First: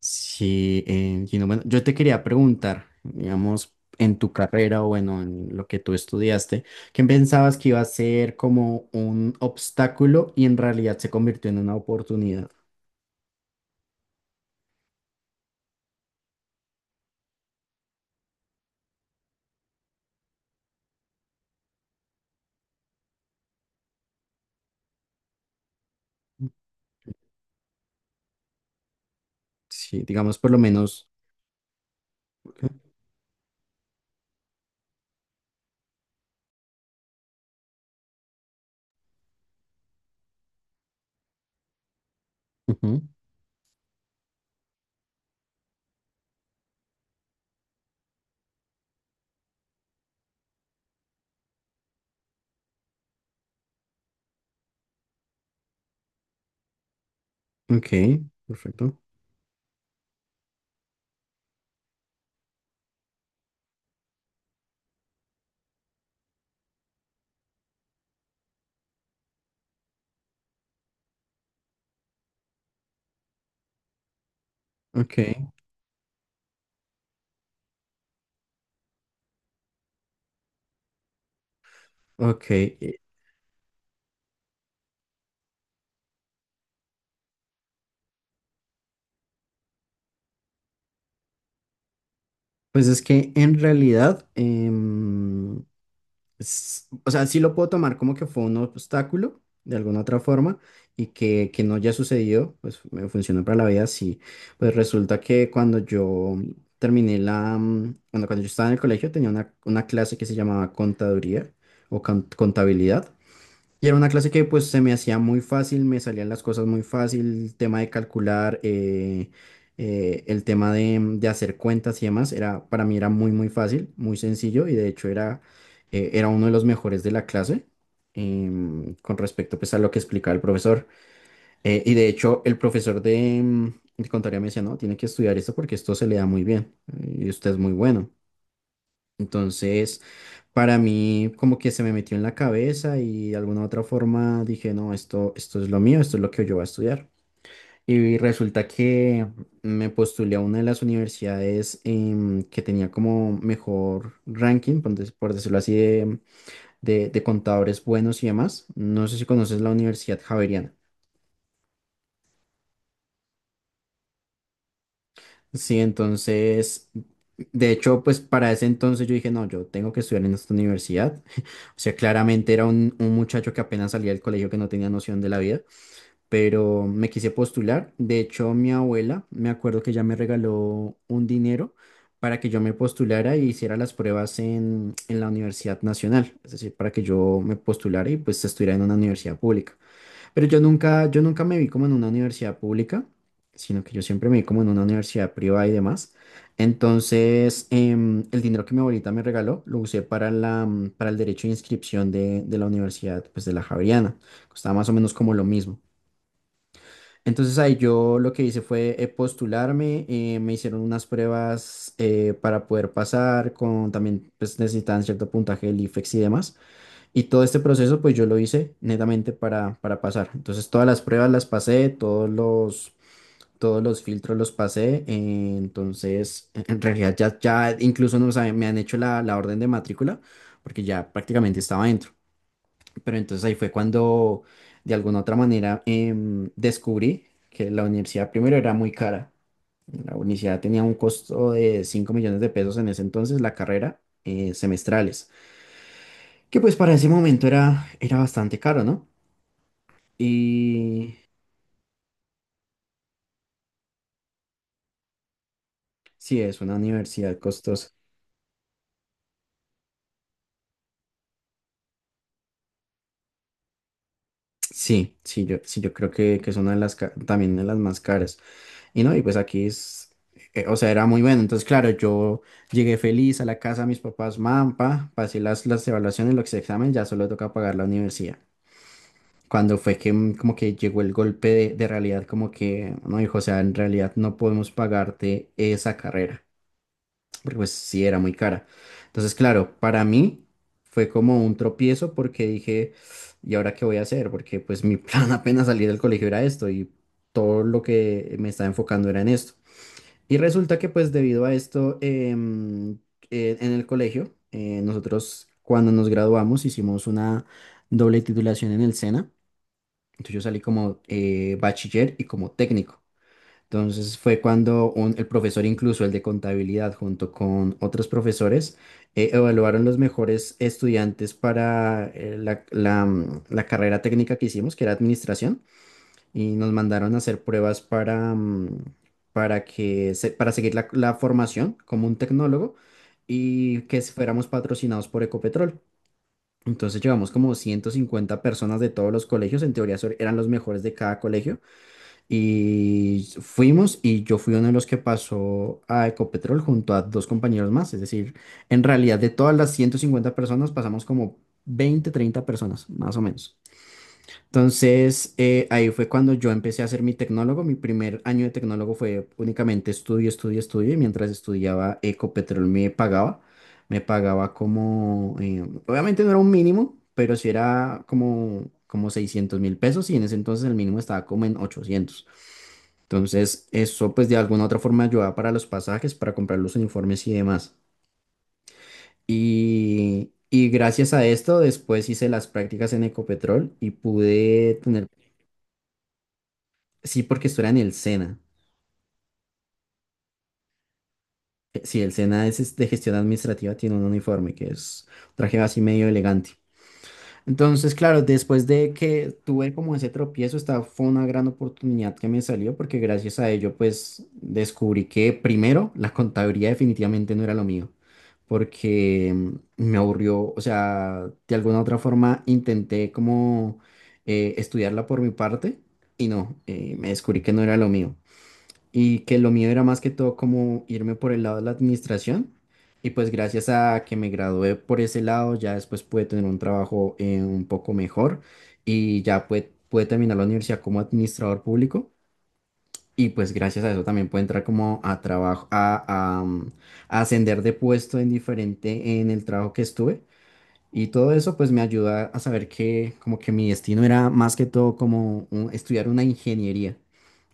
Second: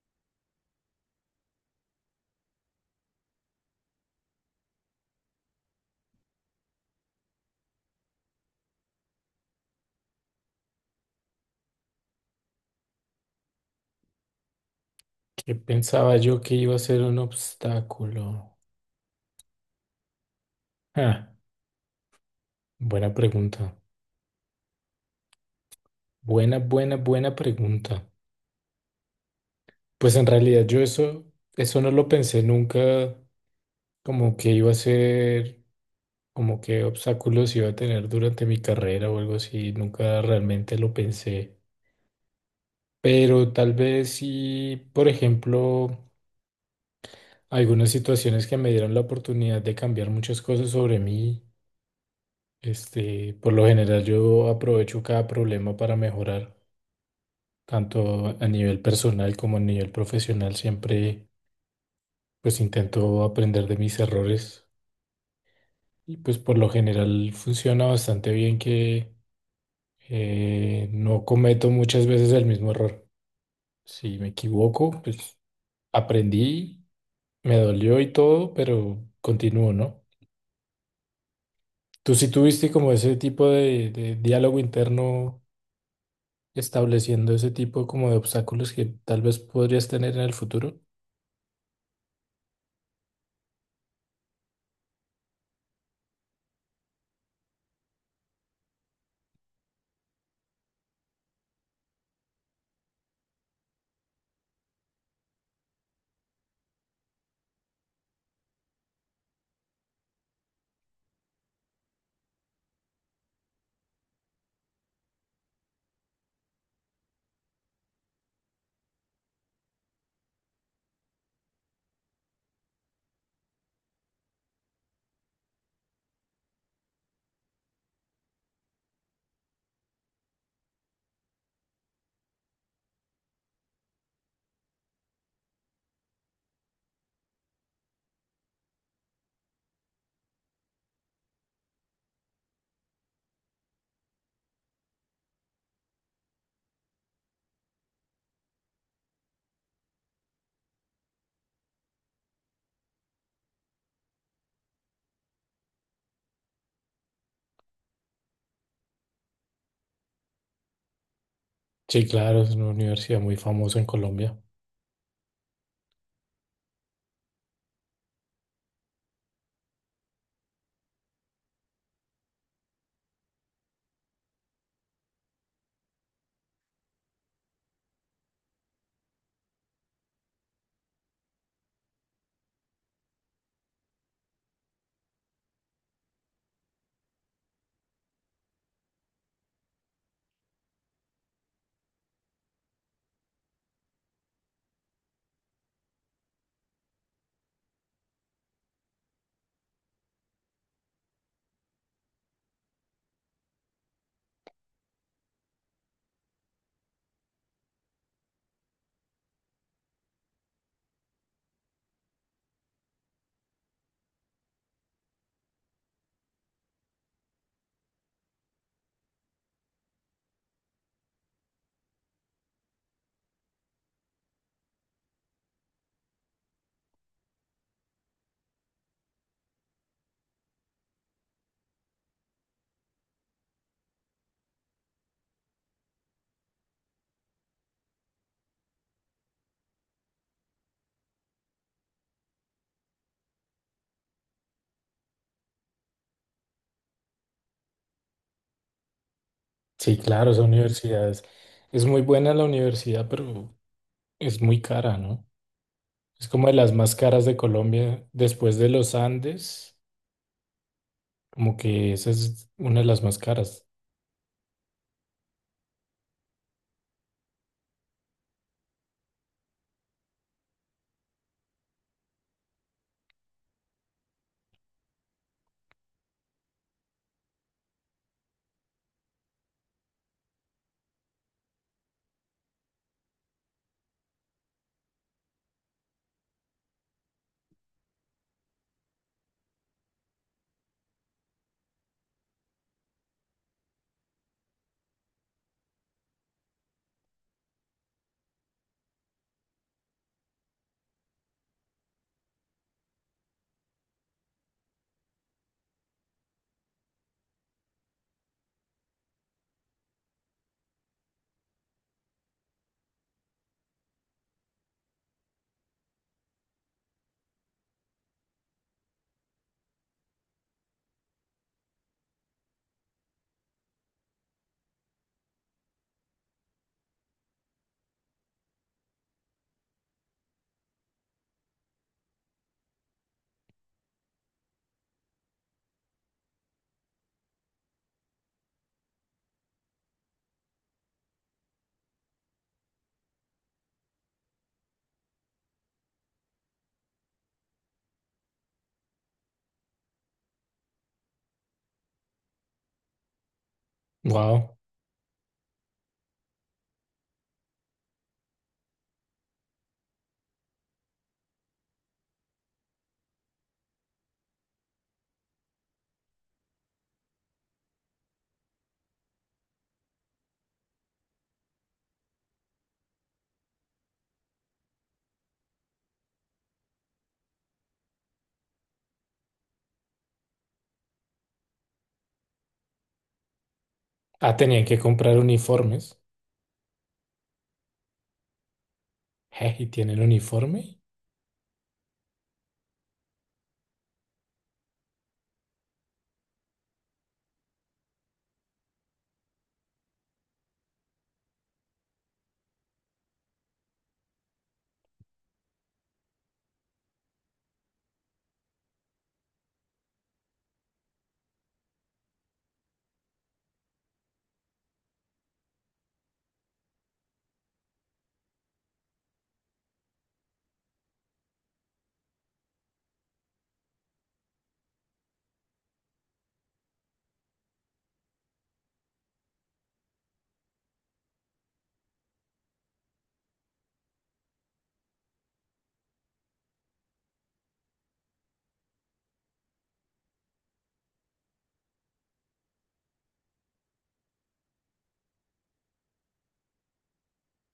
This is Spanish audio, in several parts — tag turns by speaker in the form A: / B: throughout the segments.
A: Sí, Gino, bueno, yo te quería preguntar, digamos, en tu carrera o bueno, en lo que tú estudiaste, ¿qué pensabas que iba a ser como un obstáculo y en realidad se convirtió en una oportunidad?
B: ¿Qué pensaba yo que iba a ser un obstáculo? Ah, buena pregunta. Buena pregunta.
A: Sí,
B: Pues en
A: digamos, por lo
B: realidad yo
A: menos.
B: eso, eso no lo pensé nunca, como que iba a ser, como que obstáculos iba a tener durante mi carrera o algo así. Nunca realmente lo pensé.
A: Ujú.
B: Pero tal vez sí, por ejemplo, algunas situaciones que me dieron la oportunidad de cambiar muchas cosas sobre mí. Este, por lo general yo aprovecho cada problema para mejorar,
A: Ok,
B: tanto a nivel
A: perfecto.
B: personal como a nivel profesional. Siempre pues intento aprender de mis errores, y pues por lo general funciona bastante bien que no cometo muchas veces el mismo error. Si me equivoco,
A: Ok,
B: pues aprendí, me dolió y todo, pero continúo, ¿no? ¿Tú sí
A: ok.
B: tuviste como ese tipo de diálogo interno estableciendo ese tipo como de obstáculos que tal vez podrías tener en el futuro?
A: Pues es que en realidad, o sea, sí lo puedo tomar como que fue un obstáculo de alguna otra forma y que no haya sucedido, pues me funcionó para la vida, sí. Pues resulta que cuando yo terminé bueno, cuando yo estaba en el colegio tenía una clase que se llamaba contaduría o contabilidad. Y era una clase que pues se me hacía muy fácil, me salían las cosas muy fácil, el tema de calcular, el tema de, de hacer cuentas y demás, era, para mí era muy muy fácil, muy sencillo y de hecho era, era uno de los mejores de la clase, con respecto pues a lo que explicaba el profesor. Y de hecho el profesor de, de contaría me decía, no, tiene que estudiar esto porque esto se le da muy bien, y usted es muy bueno. Entonces para mí como que se me metió en la cabeza y de alguna otra forma dije, no, esto es lo mío, esto es lo que yo voy a estudiar. Y resulta que me postulé a una de las universidades, que tenía como mejor ranking, por por decirlo así, de contadores buenos y demás. No sé si conoces la Universidad Javeriana.
B: Sí, claro, es una universidad muy famosa en Colombia.
A: Sí, entonces, de hecho, pues para ese entonces yo dije, no, yo tengo que estudiar en esta universidad. O sea, claramente era un muchacho que apenas salía del colegio que no tenía noción de la vida, pero me quise postular. De hecho, mi abuela, me acuerdo que ella me regaló un dinero para que yo me postulara y hiciera las pruebas en la Universidad Nacional, es decir, para que yo me postulara y pues estuviera en una universidad pública. Pero yo nunca me vi como en una universidad pública, sino que yo siempre me vi como en una universidad privada y demás. Entonces, el dinero que mi abuelita me regaló lo usé para para el derecho de inscripción de la universidad, pues de la Javeriana. Costaba más o menos como lo mismo. Entonces ahí yo lo que hice fue, postularme, me hicieron unas pruebas, para poder pasar, con también pues necesitaban cierto puntaje del IFEX y demás. Y todo este proceso pues yo lo hice netamente para pasar. Entonces todas las pruebas las pasé, todos los filtros los pasé. Entonces en realidad ya incluso no, o sea, me han hecho la orden de matrícula porque ya prácticamente estaba dentro. Pero entonces ahí fue cuando de alguna otra manera, descubrí que la universidad primero era muy cara. La universidad tenía un costo de 5 millones de pesos en ese entonces, la carrera, semestrales, que pues para ese momento era, era bastante caro, ¿no?
B: Sí, claro, esa universidad
A: Y
B: es muy buena la universidad, pero es muy cara, ¿no? Es
A: sí,
B: como de
A: es
B: las
A: una
B: más caras de
A: universidad costosa.
B: Colombia después de los Andes, como que esa es una de las más caras.
A: Sí, sí, yo, sí, yo creo que es una de las, también de las más caras. Y no, y pues aquí es, o sea, era muy bueno. Entonces, claro, yo llegué feliz a la casa de mis papás, mampa, pasé las evaluaciones, los exámenes, ya solo toca pagar la universidad. Cuando fue que como que llegó el golpe de realidad, como que, no, hijo, o sea, en realidad no podemos pagarte esa carrera, porque pues sí era muy cara. Entonces, claro, para mí fue como un tropiezo porque dije, ¿y ahora qué voy a hacer? Porque pues mi plan apenas salir del colegio era esto y todo lo que me estaba enfocando era en esto. Y resulta que pues debido a esto, en el colegio, nosotros cuando nos graduamos hicimos una doble titulación en el SENA. Entonces yo salí como, bachiller y como técnico. Entonces fue cuando el profesor, incluso el de contabilidad, junto con otros profesores, evaluaron los mejores estudiantes para, la carrera técnica que hicimos, que era administración y nos mandaron a hacer pruebas para que para seguir la formación como un tecnólogo y que fuéramos patrocinados por Ecopetrol. Entonces llevamos como 150 personas de todos los colegios, en teoría eran los mejores de cada colegio, y fuimos y yo fui uno de los que pasó a Ecopetrol junto a dos compañeros más, es decir, en realidad de todas las 150 personas pasamos como 20 o 30 personas, más o menos.
B: Wow.
A: Entonces, ahí fue cuando yo empecé a ser mi tecnólogo. Mi primer año de tecnólogo fue únicamente estudio, estudio, estudio. Y mientras estudiaba, Ecopetrol me pagaba. Me pagaba como, obviamente no era un mínimo, pero sí era como, como 600.000 pesos. Y en ese entonces el mínimo estaba como en ochocientos. Entonces, eso pues de alguna u otra forma ayudaba para los pasajes, para comprar los uniformes y demás. Y gracias a esto, después hice las prácticas en Ecopetrol y
B: Ah, tenían
A: pude
B: que
A: tener.
B: comprar uniformes.
A: Sí, porque esto era en el SENA.
B: Je, ¿y tienen uniforme?
A: Sí, el SENA es de gestión administrativa, tiene un uniforme que es un traje así medio elegante. Entonces, claro, después de que tuve como ese tropiezo, esta fue una gran oportunidad que me salió porque gracias a ello, pues descubrí que primero la contabilidad definitivamente no era lo mío, porque me aburrió, o sea, de alguna u otra forma intenté como, estudiarla por mi parte y no, me descubrí que no era lo mío, y que lo mío era más que todo como irme por el lado de la administración. Y pues gracias a que me gradué por ese lado, ya después pude tener un trabajo, un poco mejor y ya pude terminar la universidad como administrador público. Y pues gracias a eso también pude entrar como a trabajo, a ascender de puesto en diferente en el trabajo que estuve. Y todo eso pues me ayuda a saber que como que mi destino era más que todo como estudiar una ingeniería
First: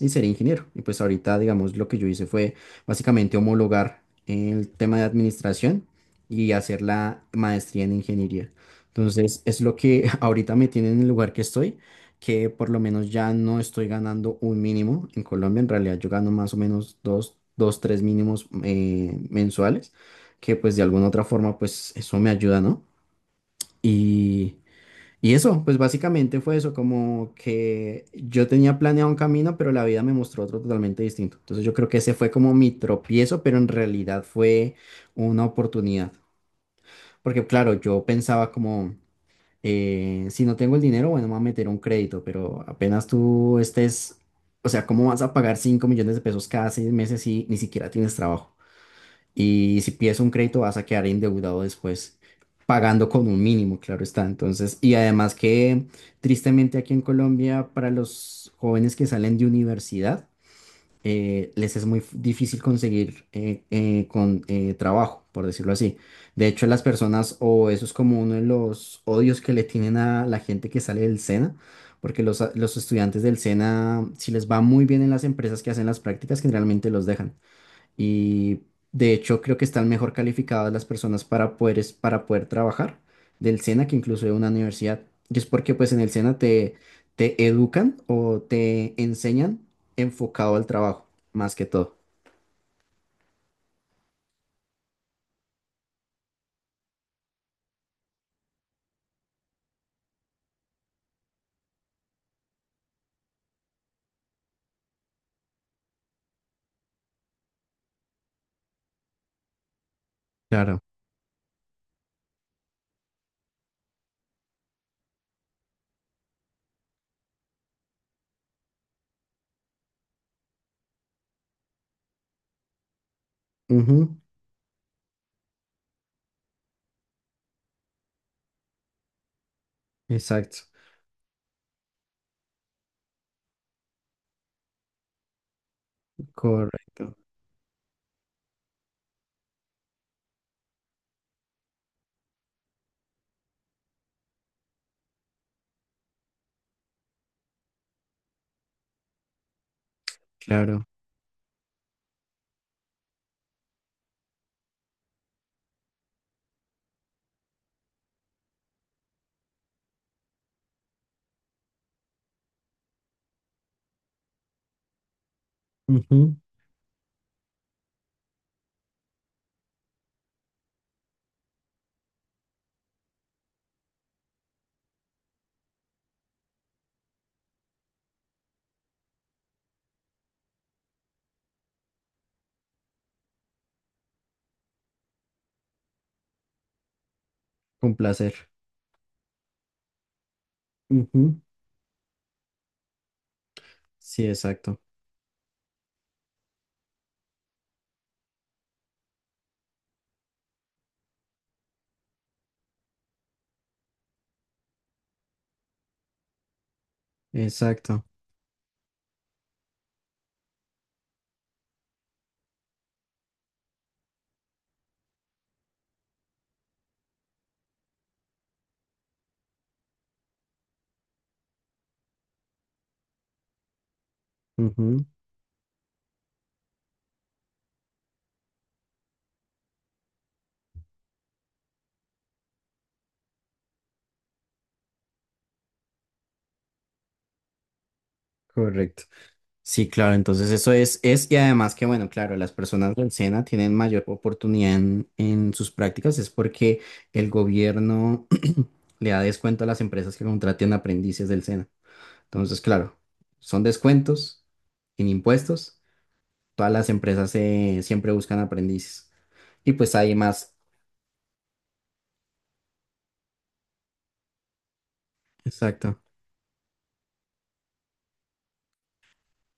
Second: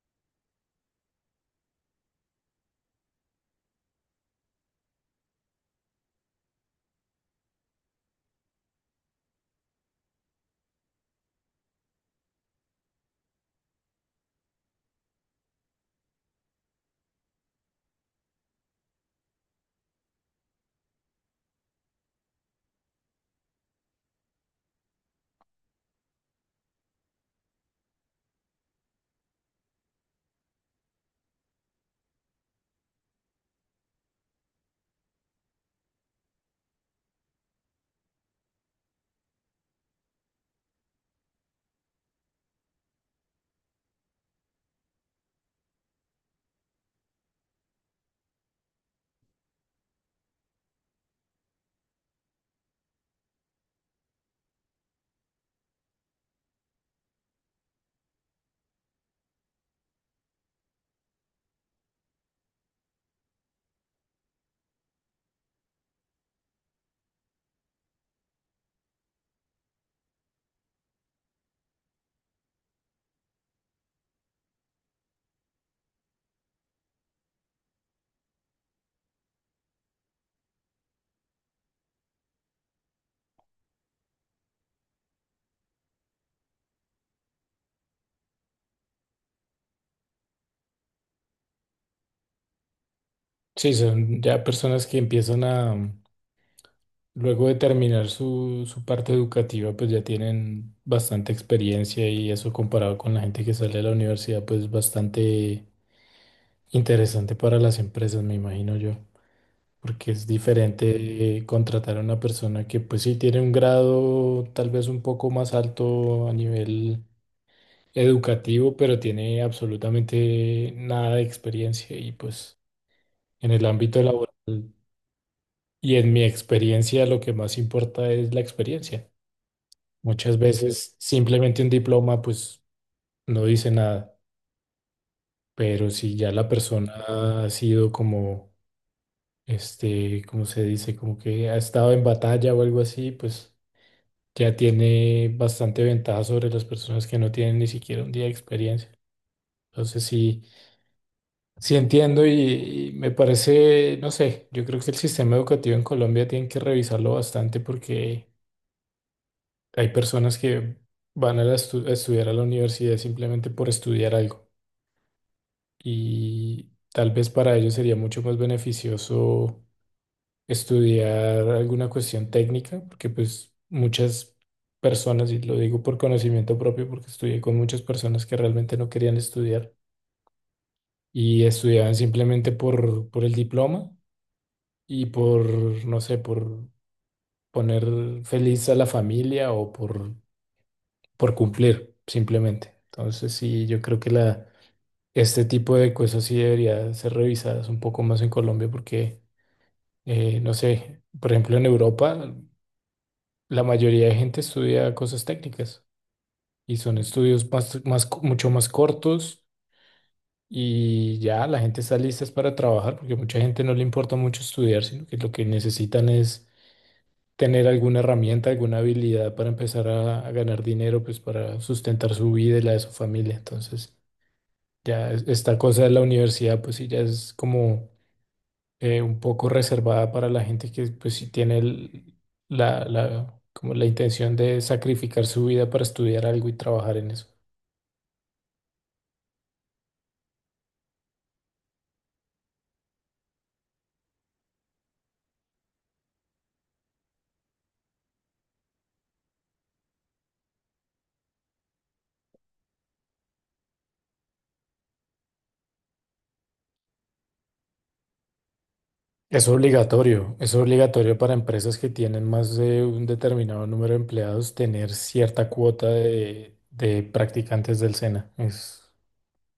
A: y ser ingeniero. Y pues ahorita, digamos, lo que yo hice fue básicamente homologar el tema de administración y hacer la maestría en ingeniería. Entonces, es lo que ahorita me tiene en el lugar que estoy, que por lo menos ya no estoy ganando un mínimo en Colombia. En realidad, yo gano más o menos tres mínimos, mensuales, que pues de alguna u otra forma, pues eso me ayuda, ¿no? Y... Y eso, pues básicamente fue eso, como que yo tenía planeado un camino, pero la vida me mostró otro totalmente distinto. Entonces yo creo que ese fue como mi tropiezo, pero en realidad fue una oportunidad. Porque claro, yo pensaba como, si no tengo el dinero, bueno, me voy a meter un crédito, pero apenas tú estés, o sea, ¿cómo vas a pagar 5 millones de pesos cada 6 meses si ni siquiera tienes trabajo? Y si pides un crédito vas a quedar endeudado después, pagando con un mínimo, claro está. Entonces, y además que tristemente aquí en Colombia, para los jóvenes que salen de universidad, les es muy difícil conseguir, trabajo, por decirlo así. De hecho, las personas, o eso es como uno de los odios que le tienen a la gente que sale del SENA, porque los estudiantes del SENA, si les va muy bien en las empresas que hacen las prácticas, generalmente los dejan y de hecho creo que están mejor calificadas las personas para poder, para poder trabajar del SENA que incluso de una universidad. Y es porque pues en el SENA te educan o te enseñan enfocado al trabajo, más que todo.
B: Sí, son ya personas que empiezan a, luego de terminar su, su parte educativa, pues ya tienen bastante experiencia, y eso comparado con la gente que sale de la universidad, pues es bastante interesante para las empresas, me imagino yo, porque es
A: Claro.
B: diferente contratar a una persona que pues sí tiene un grado tal vez un poco más alto a nivel educativo, pero tiene absolutamente nada de experiencia y pues en el ámbito
A: Ujú.
B: laboral. Y en mi experiencia lo que más importa es la experiencia. Muchas
A: Exacto.
B: veces simplemente un diploma pues no dice nada, pero si ya la persona
A: Correcto.
B: ha sido como, este, ¿cómo se dice? Como que ha estado en batalla o algo así, pues ya tiene bastante ventaja sobre las personas que no tienen ni siquiera un día de experiencia. Entonces sí,
A: Claro.
B: sí entiendo, y me parece, no sé, yo creo que el sistema educativo en Colombia tienen que revisarlo bastante, porque hay personas que van a, la estu- a estudiar a la universidad simplemente por estudiar algo,
A: Ujú.
B: y tal vez para ellos sería mucho más beneficioso estudiar alguna cuestión técnica, porque pues muchas personas, y lo digo por conocimiento propio, porque estudié con muchas personas que realmente no querían estudiar y estudiaban simplemente por el diploma y por, no sé, por poner
A: Con placer.
B: feliz a la familia o por
A: Ujú.
B: cumplir, simplemente. Entonces sí, yo creo que
A: Sí,
B: la...
A: exacto.
B: Este tipo de cosas sí debería ser revisadas un poco más en Colombia, porque no sé, por ejemplo, en Europa la mayoría de gente estudia cosas técnicas, y son estudios
A: Exacto.
B: mucho más cortos, y ya la gente está lista es para trabajar, porque mucha gente no le importa mucho estudiar, sino que lo que necesitan es tener alguna herramienta, alguna habilidad para empezar a ganar dinero, pues para sustentar su vida y la de su familia. Entonces,
A: Ujú.
B: ya es- esta cosa de la universidad, pues sí, ya es como un poco reservada para la gente que pues sí tiene el- como la intención de sacrificar su vida para estudiar algo y trabajar en eso.
A: Correcto. Sí, claro, entonces eso es, y además que bueno, claro, las personas del SENA tienen mayor oportunidad en sus prácticas, es porque el gobierno le da descuento a las empresas que contraten aprendices del SENA. Entonces, claro, son descuentos en impuestos, todas las empresas, siempre buscan aprendices. Y pues hay
B: Es
A: más,
B: obligatorio para empresas que tienen más de un determinado número de empleados tener cierta cuota
A: exacto.
B: de practicantes del SENA.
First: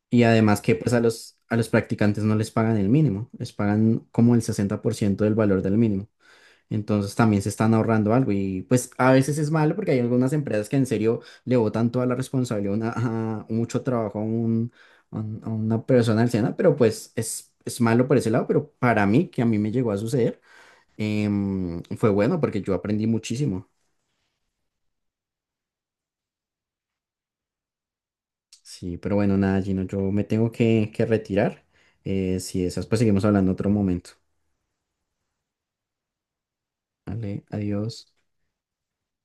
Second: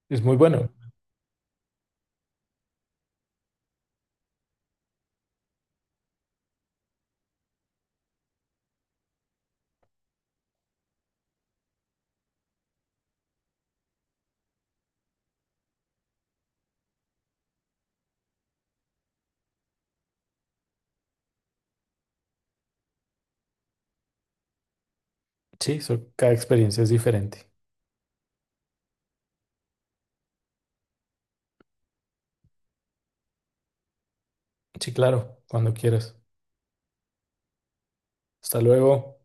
B: Es
A: Y
B: muy
A: además
B: bueno.
A: que pues a a los practicantes no les pagan el mínimo, les pagan como el 60% del valor del mínimo. Entonces también se están ahorrando algo y pues a veces es malo porque hay algunas empresas que en serio le botan toda la responsabilidad, a mucho trabajo a una persona anciana, pero pues es malo por ese lado, pero para mí, que a mí me llegó a suceder, fue bueno porque yo aprendí muchísimo.
B: Sí, so- cada experiencia es diferente.
A: Sí, pero bueno, nada, Gino, yo me tengo que retirar. Si esas, pues seguimos hablando otro momento.
B: Sí, claro, cuando quieras.
A: Vale, adiós.
B: Hasta luego.